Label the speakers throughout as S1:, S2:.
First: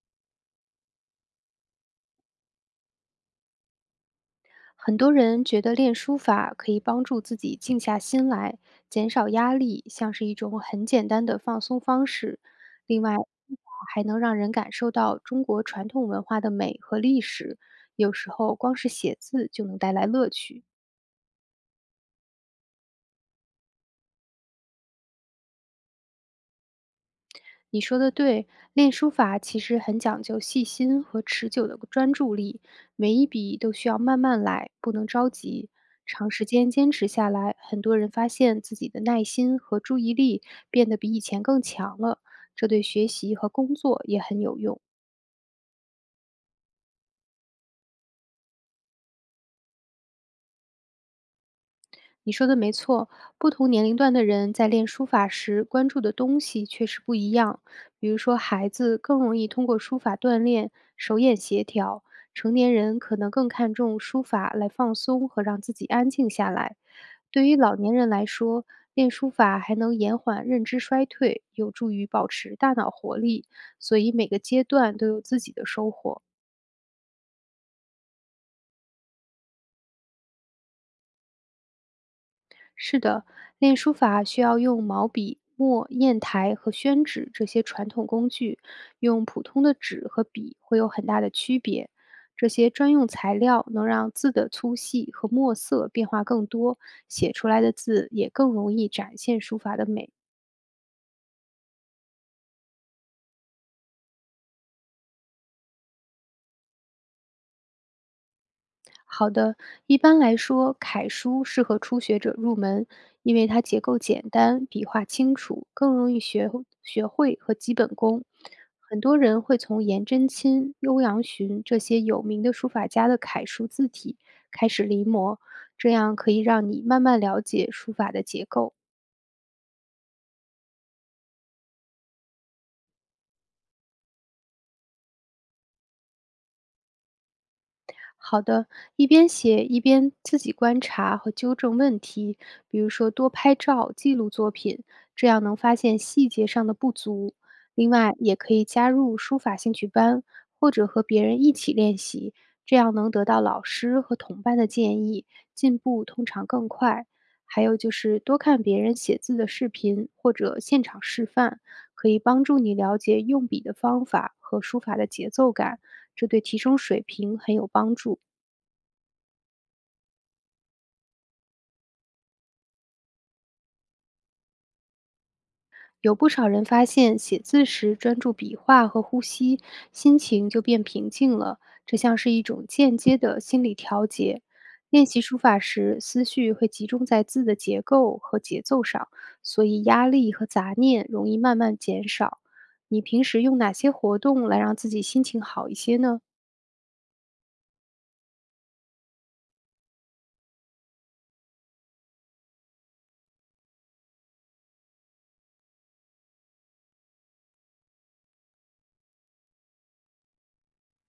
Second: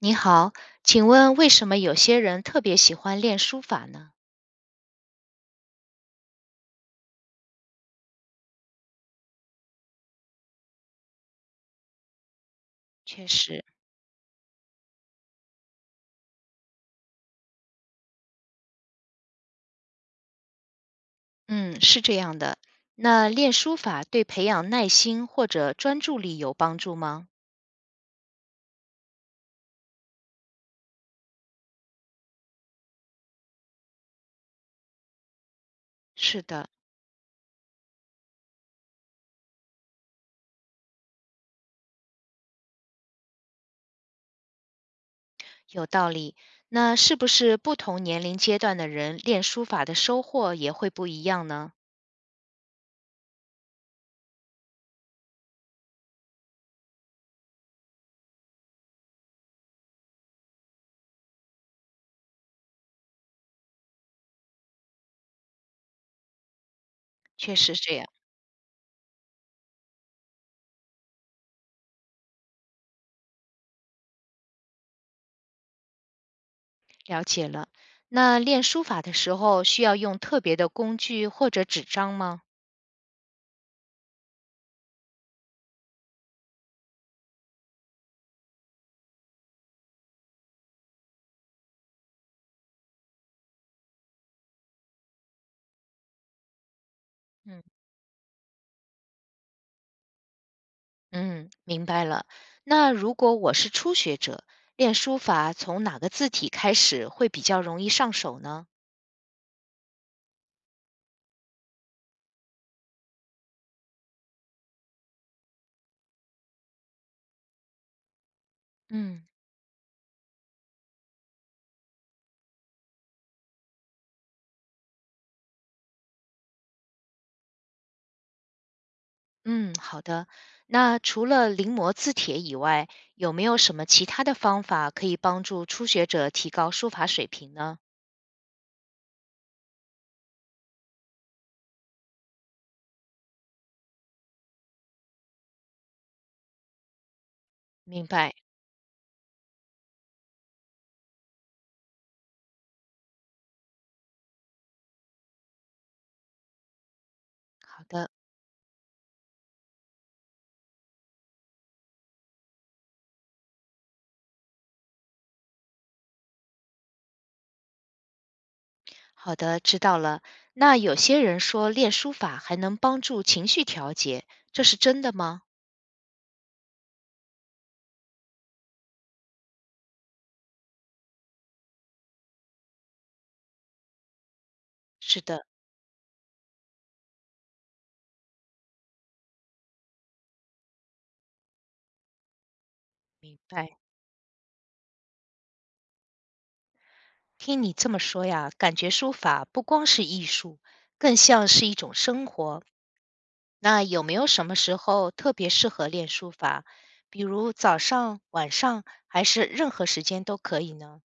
S1: 你好，请问为什么有些人特别喜欢练书法呢？
S2: 很多人觉得练书法可以帮助自己静下心来，减少压力，像是一种很简单的放松方式。另外，书
S1: 确实，
S2: 法还能让人感受到中国传统文化的美和历史，有时候光是写字就能带来乐趣。
S1: 嗯，是这样的。那练书法对培养耐心或者专注力有帮助吗？
S2: 你说的对，练书法其实很讲究细心和持久的专注力，每一笔都需要慢慢来，不能着急。长
S1: 是
S2: 时
S1: 的，
S2: 间坚持下来，很多人发现自己的耐心和注意力变得比以前更强了，这对学习和工作也很有用。
S1: 有道理。那是不是不同年龄阶段的人练书法的收获也会不一样呢？
S2: 你说的没错，不同年龄段的人在练书法时关注的东西确实不一样。比如说，孩子更容易通过书法锻炼手眼协调，成年人可能更看重书法来放松和让自己安静下来。对
S1: 确
S2: 于
S1: 实
S2: 老年
S1: 这样，
S2: 人来说，练书法还能延缓认知衰退，有助于保持大脑活力，所以每个阶段都有自己的收获。
S1: 了解了。那练书法的时候需要用特别的工具或者纸张吗？
S2: 是的，练书法需要用毛笔、墨、砚台和宣纸这些传统工具，用普通的纸和笔会有很大的区别。这些专用材料能让字的粗细和墨色变化更多，写出来
S1: 嗯。
S2: 的字也更容易展现书法的美。
S1: 嗯，明白了。那如果我是初学者，练书法从哪个字体开始会比较容易上手呢？
S2: 好的，一般来说，楷书适合初学者入门，因为它结构简单，笔画清楚，更容易学会和基本功。很多
S1: 嗯，
S2: 人会从颜真卿、欧阳询这些有名的书法家的楷书字体开始临摹，这样可以让你慢慢了解书法的结构。
S1: 嗯，好的。那除了临摹字帖以外，有没有什么其他的方法可以帮助初学者提高书法水平呢？
S2: 好的，一边写一边自己观察和纠正问题，比如说多拍照记录作品，这样能发现细节上的不足。另
S1: 明
S2: 外，
S1: 白，
S2: 也可以加入书法兴趣班，或者和别人一起练习，这样能得到老师和同伴的建议，进步通常更快。还有
S1: 好
S2: 就
S1: 的，
S2: 是多看别人写字的视频或者现场示范，可以帮助你了解用笔的方法和书法的节奏感。这对提升水平很有帮助。
S1: 好的，知道了。那有些人说练书法还能帮助情绪调节，这是真的吗？
S2: 有不少人发现，写字时专注笔画和呼吸，心情就变平静了，这像是一种间接的心理调节。练
S1: 是
S2: 习书
S1: 的，
S2: 法时，思绪会集中在字的结构和节奏上，所以压力和杂念容易慢慢减少。你平
S1: 明
S2: 时用哪
S1: 白。
S2: 些活动来让自己心情好一些呢？
S1: 听你这么说呀，感觉书法不光是艺术，更像是一种生活。那有没有什么时候特别适合练书法？比如早上、晚上，还是任何时间都可以呢？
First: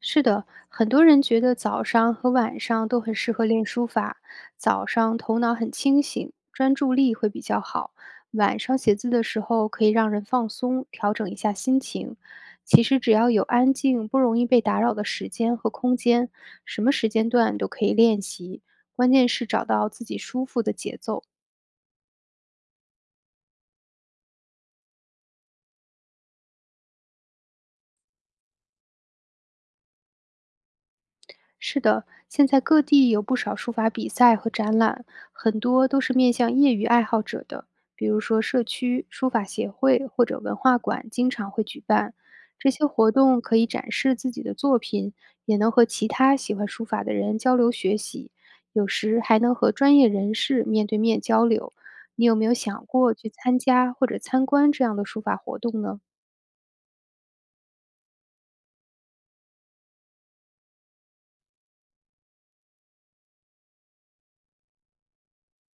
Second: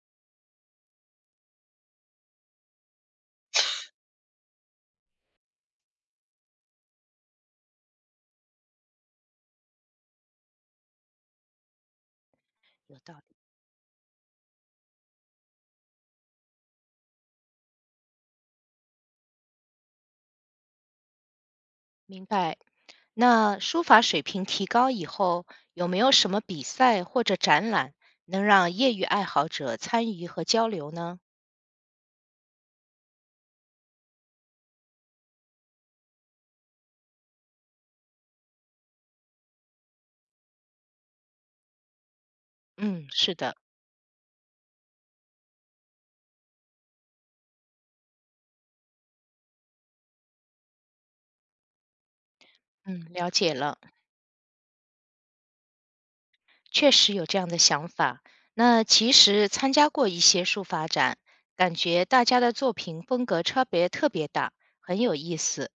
S2: 是的，很多人觉得早上和晚上都很适合练书法。早上头脑很清醒，专注力会比较好；晚上写字的时候可以让人放松，调整一下心情。其
S1: 有
S2: 实只
S1: 道
S2: 要
S1: 理，
S2: 有安静、不容易被打扰的时间和空间，什么时间段都可以练习。关键是找到自己舒服的节奏。
S1: 明白。那书法水平提高以后，有没有什么比赛或者展览能让业余爱好者参与和交流呢？
S2: 是的，现在各地有不少书法比赛和展览，很多都是面向业余爱好者的，比如说社区书法协会或者文化馆经常会举办。这些
S1: 嗯，
S2: 活
S1: 是
S2: 动
S1: 的，
S2: 可以展示自己的作品，也能和其他喜欢书法的人交流学习，有时还能和专业人士面对面交流。你有没有想
S1: 嗯，
S2: 过去
S1: 了解
S2: 参
S1: 了。
S2: 加或者参观这样的书法活动呢？
S1: 确实有这样的想法。那其实参加过一些书法展，感觉大家的作品风格差别特别大，很有意思。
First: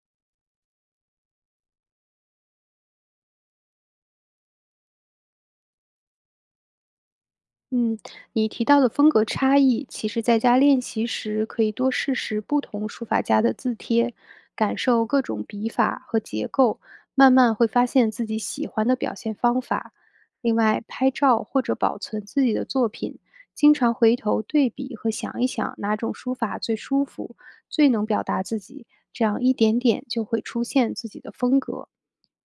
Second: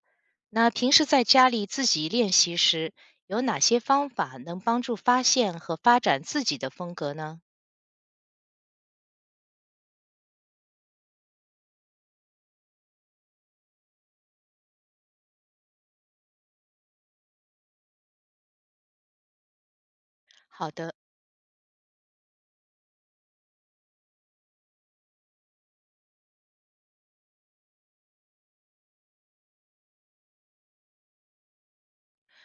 S1: 那平时在家里自己练习时，有哪些方法能帮助发现和发展自己的风格呢？
S2: 嗯，你提到的风格差异，其实在家练习时可以多试试不同书法家的字帖，感受各种笔法和结构，慢慢会发现自己喜欢的表现方法。另
S1: 好
S2: 外，
S1: 的，
S2: 拍照或者保存自己的作品，经常回头对比和想一想哪种书法最舒服，最能表达自己，这样一点点就会出现自己的风格。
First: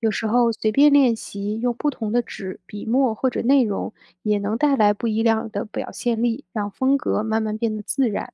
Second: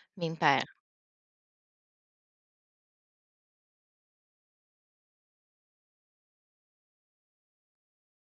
S2: 有时
S1: 明
S2: 候
S1: 白
S2: 随便练习，用不同的纸、笔墨或者内容，也能带来不一样的表现力，让风格慢慢变得自然。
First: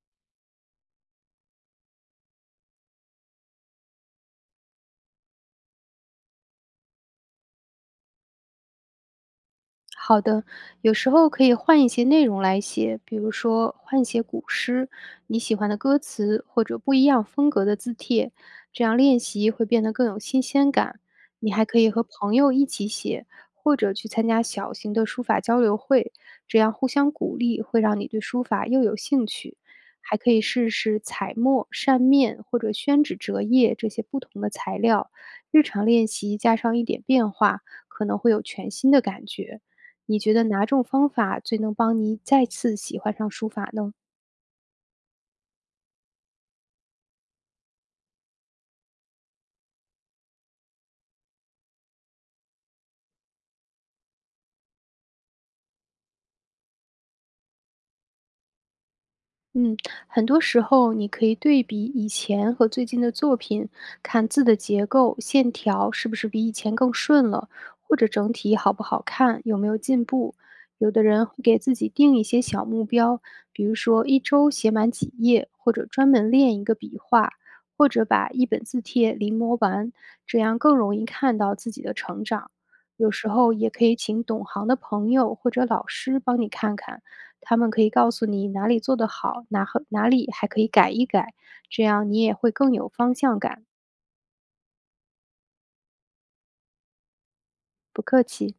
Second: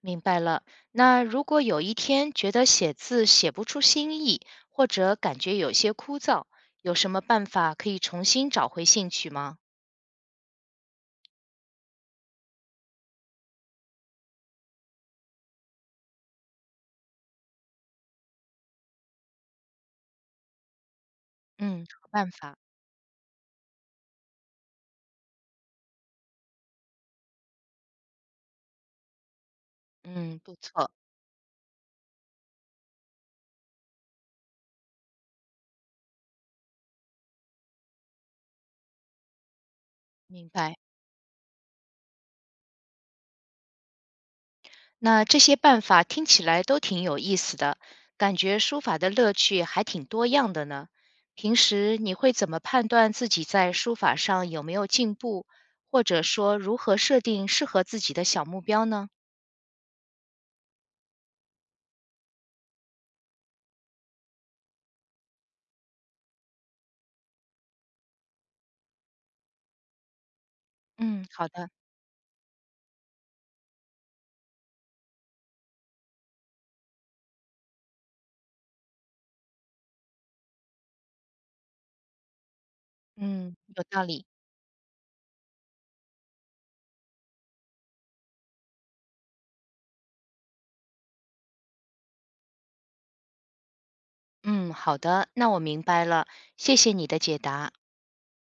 S1: 明白了那如果有一天觉得写字写不出新意，或者感觉有些枯燥，有什么办法可以重新找回兴趣吗？
S2: 好的，有时候可以换一些内容来写，比如说换写古诗，你喜欢的歌词或者不一样风格的字帖，这样练习会变得更有新鲜感。你还可
S1: 嗯，
S2: 以和
S1: 好办
S2: 朋友
S1: 法。
S2: 一起写，或者去参加小型的书法交流会，这样互相鼓励会让你对书法又有兴趣。还可
S1: 嗯，
S2: 以
S1: 不
S2: 试
S1: 错。
S2: 试彩墨、扇面或者宣纸折页这些不同的材料，日常练习加上一点变化，可能会有全新的感觉。你觉得
S1: 明
S2: 哪
S1: 白，
S2: 种方法最能帮你再次喜欢上书法呢？
S1: 那这些办法听起来都挺有意思的，感觉书法的乐趣还挺多样的呢。平时你会怎么判断自己在书法上有没有进步，或者说如何设定适合自己的小目标呢？
S2: 嗯，很多时候你可以对比以前和最近的作品，看字的结构、线条是不是比以前更顺了，或者整体好不好看，有没有进步。有的
S1: 嗯，
S2: 人会
S1: 好
S2: 给
S1: 的，
S2: 自己定一些小目标，比如说一周写满几页，或者专门练一个笔画，或者把一本字帖临摹完，这样更容易看到自己的成长。有时候
S1: 嗯，
S2: 也
S1: 有
S2: 可以
S1: 道
S2: 请
S1: 理，
S2: 懂行的朋友或者老师帮你看看。他们可以告诉你哪里做得好，哪里还可以改一改，这样你也会更有方向感。
S1: 嗯，好的，那我明白了，谢谢你的解答。
S2: 不客气。